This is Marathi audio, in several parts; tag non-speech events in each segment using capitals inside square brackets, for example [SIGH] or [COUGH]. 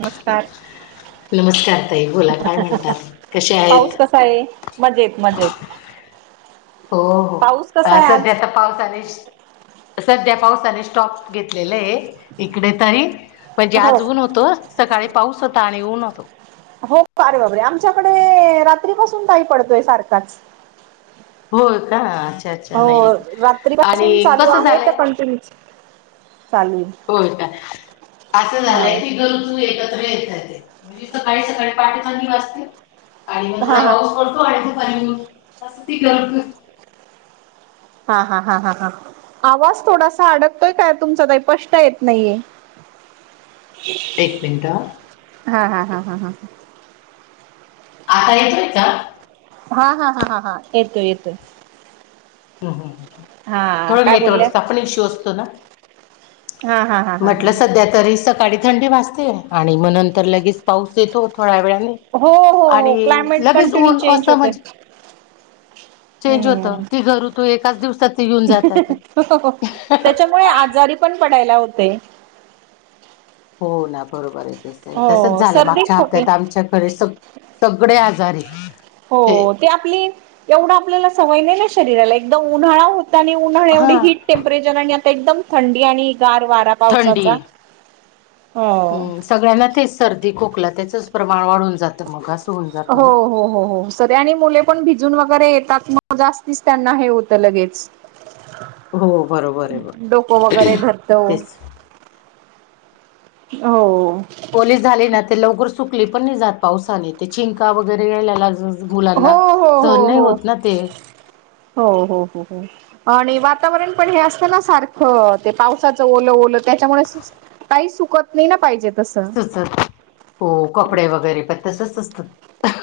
नमस्कार नमस्कार ताई. बोला काय म्हणता? कसे आहेत? पाऊस कसा आहे. मजेत मजेत. हो हो. पाऊस कसा आहे सध्या आज त पावसाने- सध्या पावसाने स्टॉप घेतलेलय. इकडे तरी. म्हणजे हो आज ऊन होत. सकाळी पाऊस होता आणि ऊन होत. हो का? अरे बाप रे! आमच्याकडे रात्रीपासून ताई पडतोय सारखाच. होय का? अच्छा नाही हो. रात्रीपासून आणि चालू कसं आहे त झालंय कंटिन्यूच चालूय. होय का? असं झालंय की गरजू एकत्र येताय. म्हणजे सकाळी सकाळी पहाटे थंडी वाजते. आणि मग हा हा थोडा हा पाऊस पडतो आणि म दुपारी ऊन - जास्ती गर- हा. हा. हा. हा. हा. आवाज थोडासा अडकतोय काय तुमचा ताई? स्पष्ट येत नाहीये. एक मिनटं हं. हा. हा. हा. हा. हा. ह. आता येतोय का? हा. हा. हा. हा. हा. येतोय येतोय. हो. हो. हो. हो. हा हो. काय बोलल्या नेटवर्कचा पण इश्यू असतो ना? हा हा हा हा हा म्हटलं सध्या- तरी सकाळी थंडी वाजते आणि मग नंतर लगेच पाऊस येतो थोड्या वेळाने. हो हो आणि हो क्लायमेट लगेच कंटिन्यू ऊन. अस चेंज होतय म्हणजे - चेंज होत. हम्म तीघ ऋतू एकाच दिवसात येऊन जातात ए. त्याच्यामुळे आजारी पण पडायला होतय. हो ना. बरोबर आहे. ते तसंच हो झालं सर्दी मागच्या खोकी हप्त्यात आमच्याकडे सग- सगळे आजारी. हो हे ते आपली, एवढं आपल्याला सवय नाही ना शरीराला? एकदम उन्हाळा हो- त आणि उन्हाळ्या हा एवढी हीट टेम्परेचर आणि आता एकदम थंडी आणि गार वारा. थंडी. पावसाचा हो हम्म. सगळ्यांना तेच सर्दी खोकला त्याचंच प्रमाण वाढून जातं मग अस. हो. हो. हो. हो. तरी आणि मुले पण भिजून वगैरे येतात म जास्तीच त्यांना हे होत लगेच. हो बरोबर आहे बघ डोक वगैरे धरतं. तेच. हो. ओली झाली ना त लवकर सुकली पण नाही जात पावसाने ते चिंका वगैरे यायला ल्या जून गुलांना हो हो सहन हो नाही हो होत ना ते. हो हो हो हो! आणि वातावरण पण हे असतं ना सारखं ते पावसाचं ओलं ओलं त्याच्यामुळे स काही सुकत नही ना पाहिजेत तसचं हो कपडे वगैरे पण तसं असतात.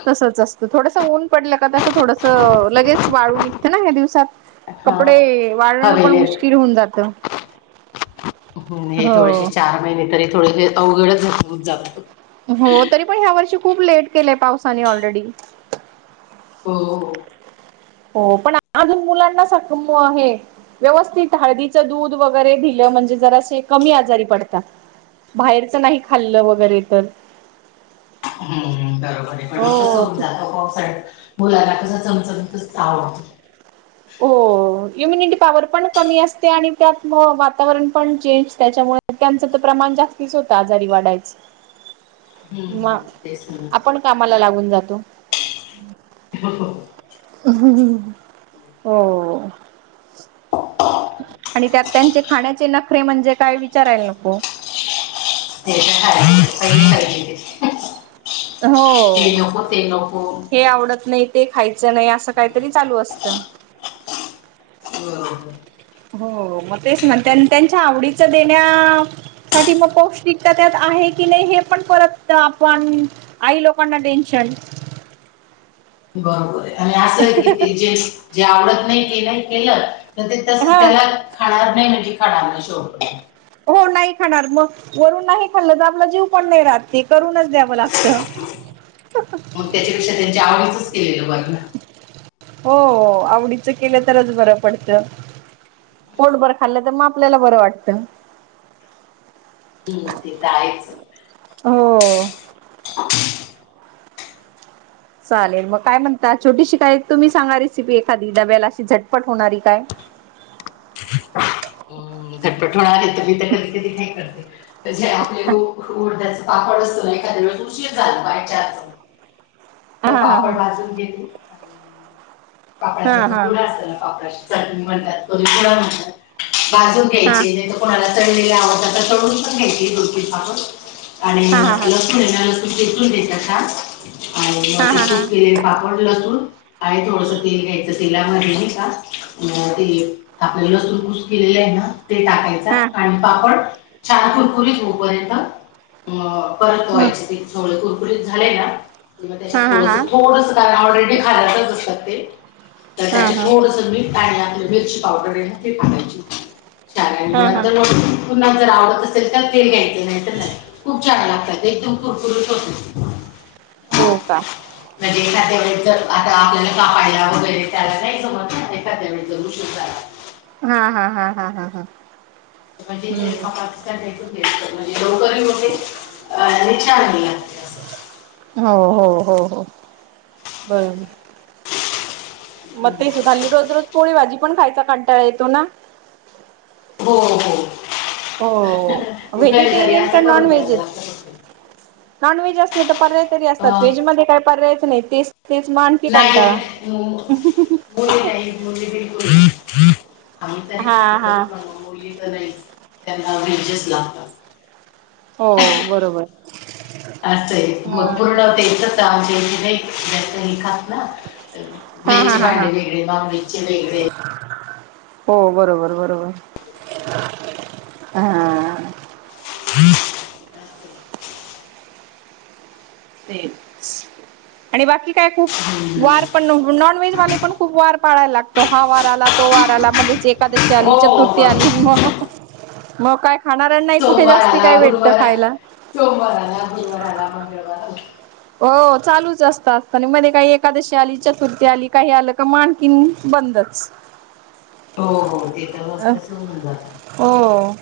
तसंच असतं, थोडसं ऊन पडलं का तसं थोडसं लगेच वाळू निघतं ना ह्या दिवसांत. हा कपडे वाळणं पण मुश्किल होऊन जातं. हूं हे थोडेसे हो. चार महिने तरी थोडेसे अवघडच [UNINTELLIGIBLE] जाता. हो तरी पण ह्या वर्षी खूप लेट केलंय पावसाने ऑलरेडी. हो! हो पण अजून मुलांना सा क मो हे. व्यवस्थित हाळदीचं दूध वगैरे दिलं म्हणजे जरासे कमी आजारी पडता. बाहेरचं नाही खाल्लं वगैरे तर. हूं बरोबर आहे पण मग कसं होऊन हो जात पावसाळ्यात मुलांना कसं चमचमीतच आवडतं. हो इम्युनिटी पॉवर पण कमी असते, आणि त्यात वातावरण पण चेंज त्याच्यामुळे. त्यांचं तर प्रमाण जास्तीच होतं आजारी वाडायचं. हम्म म हम्म, तेच ना. आपण कामाला लागून जातो. [INAUDIBLE] ते हो! आणि त्यात त्यांचे खाण्याचे नखरे म्हणजे काय विचारायला नको. [UNINTELLIGIBLE] हो ते नको ते नको हे आवडत नाही, ते खायचं नाही, असं काहीतरी बरोबर चालू असतं. बरोबर. हो मग तेच ना त्यान त्यांच्या आवडीचं देण्या साठी मग पौष्टिकता त्यात आहे की नाही हे पण परत आपण. आई लोकांना टेन्शन. बरोबर आहे, आणि असं आहे की ते जे जे आवडत नाही ते नाही केलं तर ते तस हा त्याला खाणार नाही म्हणजे खाणार नाही शेवट पर्यंत. हो नाही खाणार म वरून नाही खाल्लं तर आपला जीव पण नाही राहत ते करूनच द्यावं लागत. [INAUDIBLE] मग त्याच्यापेक्षा त्यांच्या आवडीच केलेलं बर ना. हो आवडीचं केलं तरच बरं पडतं. पोटभर खाल्लं तर मग आपल्याला बरं वाटतं. हूं ते त आहेच. हो! [INAUDIBLE] चालेल मग काय म्हणता, छोटीशी काय तुम्ही सांगा रेसिपी एखादी, डब्याला अशी झटपट होणारी काय. [INAUDIBLE] झटपट होणारी मी तर कधी कधी काय करते म्हणजे आपले उ-उडदाचे पापड अस एखाद्या वेळेस उशीर झाल बाय चान्स त हा हा पापड हा भाजून घेते हा पापडाचा जो हा खुडा असल ना पापडाशी चटणी म्हणतात कोणी खुडा म्हणतात. भाजून हा. घ्यायचे नाहीत कोणाला तळलेले आवडतात त तळून पण घ्यायचे दोन तीन पापड. आणि हा हा हा हा लसूण ये ना लसूण ठेचून घेयचा [UNINTELLIGIBLE] आणि मग ते हा हा खूप गेले पापड लसूण. आहे थोडस तेल घ्यायचं शिला नाही का, आपल लसुण केलेले आहे ना ते टाकायचा हा हा ह आणि पापड छान कुरकुरीत होऊपर्यंत अ परतवायच ते सगळ कुरकुरीत झालेय ना किंवा हा त्याच्यात हा थोडस हा. थोडस तर ऑलरेडी घातलेलंच असतय ते, तर हा त्याच्यात हा थोडस मीठ आणि आपली मिरची पावडर आहे ना ति टाकायची. [UNINTELLIGIBLE] हा हा पुन्हा जर आवडत असेल तर ते घ्यायचे नाही तर नाही. खूप छान लागतात. एकदम कुरकुरीत होतेत. हो का? म्हणजे एखाद्या वेळे जर आता आपल्याला कापायला वगैरे त्याला नाही जमत न, एखाद्या वेळी जर उशीर झाला हां हां हां हां हां हां. [UNINTELLIGIBLE] हा हो हो हो बरोबर. मग हम्म. तेच हल्ली रोज रोज पोळी भाजी पण खायचा कंटाळा येतो ना. हो हो हो. कधीतरी व्हेजिटेरियन का असं नॉन करून द्याव व्हेज आहेत. लागत. नॉन व्हेज असले तर पर्याय तरी असतात, अं, व्हेज मध्ये काय पर्यायच नाही. तेच तेच म आनकी कंटाळा. [UNINTELLIGIBLE] तू बोलली हा हा का नाहीस? त्याला आवडेल तसेच लागतात. हो बरोबर. आसंय हा मग पूर्ण तेचच जास्त [UNINTELLIGIBLE] हे खात नाही तर हा हा व्हेजचे हा हा. भांडे वेगळे, नॉनव्हेजचे वेगळे हो बरोबर बरोबर हा आ. [INAUDIBLE] आहे. तेचं आणि बाकी काय खूप हम्म. वार पण नॉन व्हेज वाले पण, खूप वार पाळायला लागतो. हा वार आला, तो वार आला मधेच एकादशी आली चतुर्थी आली मग, मग काय खाणाऱ्याना ही कुठे सोमवार जास्ती काय आला भेटतं गुरुवार खायला? सोमवार आला. मग गुरुवार आला मंगळवार हो चालूच असत असत आणि मध्ये काही एकादशी आली, चतुर्थी आली, काही आलं का म आनखीन बंदच. [INAUDIBLE] हो हो ते तर वाजता सोडून जानार. ओ अ.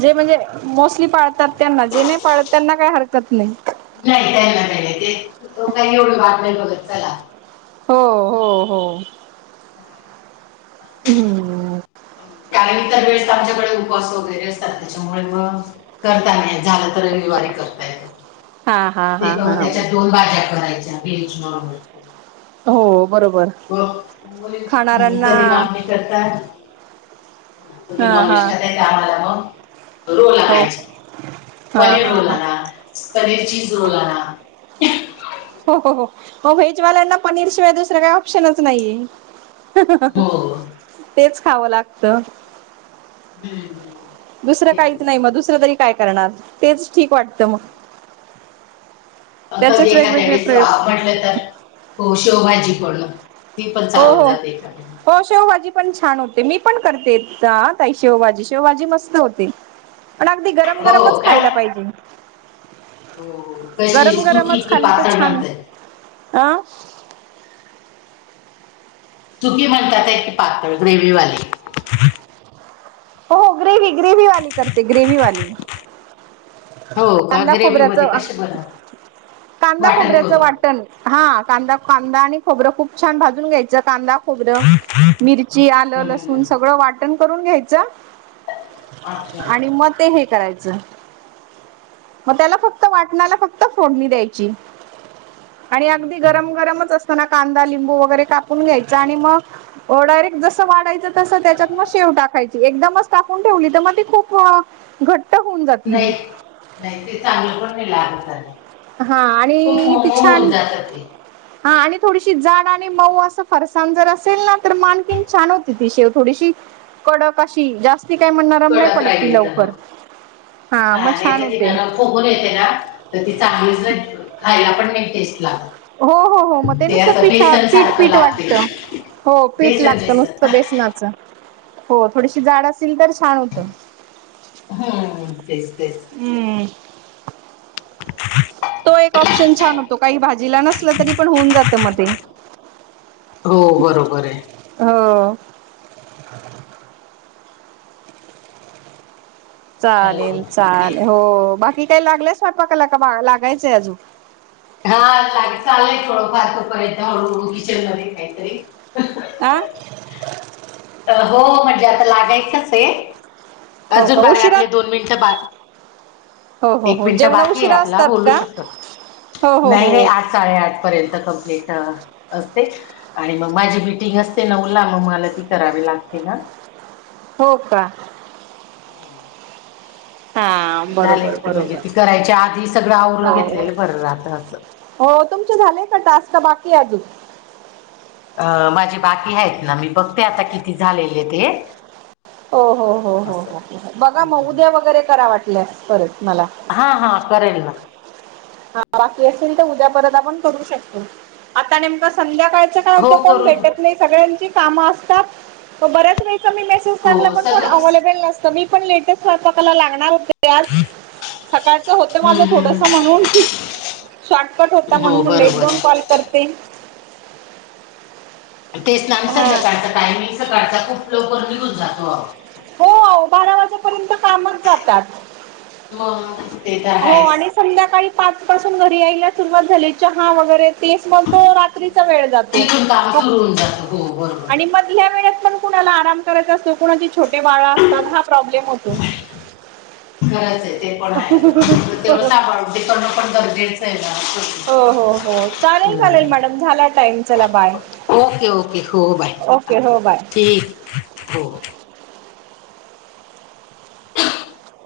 जे म्हणजे मोस्टली पाळतात त्यांना, जे नाही पाळत त्यांना काही हरकत नाही. नाही त्यांना नाही, नाही ते काही एवढी वाट नाही बघत चला. हो हो हो हूम. कारण इतर वेळेस आमच्याकडे उपवास वगैरे असतात त्याच्यामुळे मग तर काय नाही झालं तर, रविवारी करता येत. हा हा ते हा पण हा त्याच्या दोन भाज्या करायच्या व्हेज म्हणून हो बरोबर. मग मुली खाणाऱ्यांना कधी काम नाही करतात. तुम्ही हा नॉनवेज हा खाताय तर आमाला मग. रोल हो आणायचे. हा पनीर हा रोल हा आणा, पनीर चीज रोल आणा. हो हो हो, मगं व्हेजवाल्यांना पनीर शिवाय दुसरं काही ऑप्शनच नाहीये. हो [INAUDIBLE] तेच खावं लागतं. हम्म, हम् हम दुसरं काहीच नाही मग, दुसरं तरी काय करणार, तेच ठीक वाटत मग. अस त्याचेच एखाद्या वेगवेगळे वेळेस प्रयोग आपट तर, हो शेवभाजी करणं. हो, हो. हो शेवभाजी पण छान होते, मी पण करते, त, ताई शेवभाजी शेवभाजी मस्त होते. पण अगदी हो गरम-गरमच खायला का पाहिजे. हो हो कशी गरम सुकी -गरमच की खाली तर पातळ छान. म्हणताय अं तुम्ही म्हणता तेच पातळ ग्रेविवाले? हो, हो ग्रेवी ग्रेवीवाली करते ग्रेविवाली. हो का कांदा ग्रेव्ही खोबऱ्याच, मध्ये कसे बनवतात कांदा वाटण खोबऱ्याच करून वाट हा, कांदा, कांदा आणि खोबरं खूप छान भाजून घ्यायचं कांदा खोबरं मिर ची, आलं, हम्म, हम्म, लसून हम्म. सगळं वाटण करून घ्यायचं. अच्छा आणि म ते हे करायचं. मग त्याला फक्त वाटणाला फक्त फोडणी द्यायची. आणि अगदी हं. गरम- गरमच असताना कांदा लिंबू वगैरे कापून घ्यायचा आणि मग अ, डायरेक्ट जसं वाढयचं तसं त्याच्यात मग शेव टाकायचं. एकदमच टाकून ठेवली तर मग घट्ट होऊन जातील नाही, नाही ते चांगलं पण नाही लागत. हा खूप आणि मऊ ती होऊन छान जातं ते हा आणि थोडीशी जाड आणि मऊ असं फरसाण जर असेल ना, तर मग आणखीन छान होती ती शेव थोडीशी, कडक अशी जास्त ती काय मग नरम नाही कडक पडत ती राहिली तर हो लवकर, हा मग नाही छान तर ती होते. नरम फुगून येते ना, तर ती चांगलीच नाही खायला पण टेस्ट लागत. हो, हो, हो मग ते नुसत असं पिठं, बेसन पीठ, सारखं पीठ लागते वाटतं. हो, पीठ बेसन लागतं बेसन नुसतं बेसनाचं. हो, थोडीशी जाड असतील तर छान होते. हम, तेच -तेच. हम्म. तो एक ऑप्शन छान होतो, काही भाजीला नसला तरी पण होऊन जात म ते. हो बरोबर हेय. हो. चालेल, हॅलो एक चालेल हो बाकी काही लागलय स्वयंपाकाला का लागायचंय अजून? हा लाग चालेलय थोडं फार तो पर्यंत हळूहळू किचन मध्ये काहीतरी. आं. हो, म्हणजे आता लागायचंच हेय. हो अजून का उशिरा झालंआपले दोन मिनिटं बार हो हो एक हो मिनिट जेवण बाकी हेय उशिरा आपला, असतात बोलू का? शकतात. हो हो नाही रे हो आज साडे -आठ पर्यंत कंप्लीट असतेच. आणि मग माझी मिटिंग असते नऊला मग मला ती करावी लागते ना. हो का? हो. हा ते झाले बरोबर की म्हणजे, बरोबर ती करायच्या आधी सगळं आवरून हो. घेतलेलं बरं राहत असं. हो, तुमचे झाले का टास्क का बाकी आहे अजून? अ, माझी बाकी आहेत ना, मी बघते आता किती झालेले ते. हो, हो, हो, हो, असं हो, हो बघा मग हम्म उद्या वगैरे करा वाटल्यास परत मला. हां हा करेल ना ह बाकी असेल तर उद्या परत आपण करू शकतो आता नेमका संध्याकाळ सकाळच हो कोण करू भेटत नाही सगळ्याची काम असतात म बऱ्याच वेळच मी मेस तु टाकला हो म्हणून पण सगळंच अवलेबल नसत मी पण लेट च स्वयंपाकाला लागणार होते. ते आज सकाळचं होत माझं हम्म हम्म थोडस म्हणून शॉटकट होता हम्म हो म्हणून म्हणलं एक बरोबर दोन कॉल करते तेच ना आणि हा संध्याकाळचा टायमिंगचा सकाळचा खूप लवकर निघून जातो आहो. हो आहो बारा वाजेपर्यंत कामच जातात. मं हो आणि संध्याकाळी पाच पासून घरी यायला सुरुवात झाली चहा वगैरे तेच म तो रात्रीचा वेळ जातो तिथून काम सुरू होऊन जातं हो बरोबर आहे. आणि मधल्या वेळत पण कुणाला आराम करायचा असतो कुणाचे छोटे बाळ असतात हा प्रॉब्लेम होतो. खरच आहे ते पण आहे पण तेवढं सांभाळून ते करणं पण गरजेचं ये ना हो हो हो चालेल चालेल हम्म. मॅडम झाला टाईम चला बाय. ओके ओके हो बाय हां ओके हो बाय. ठीक हो.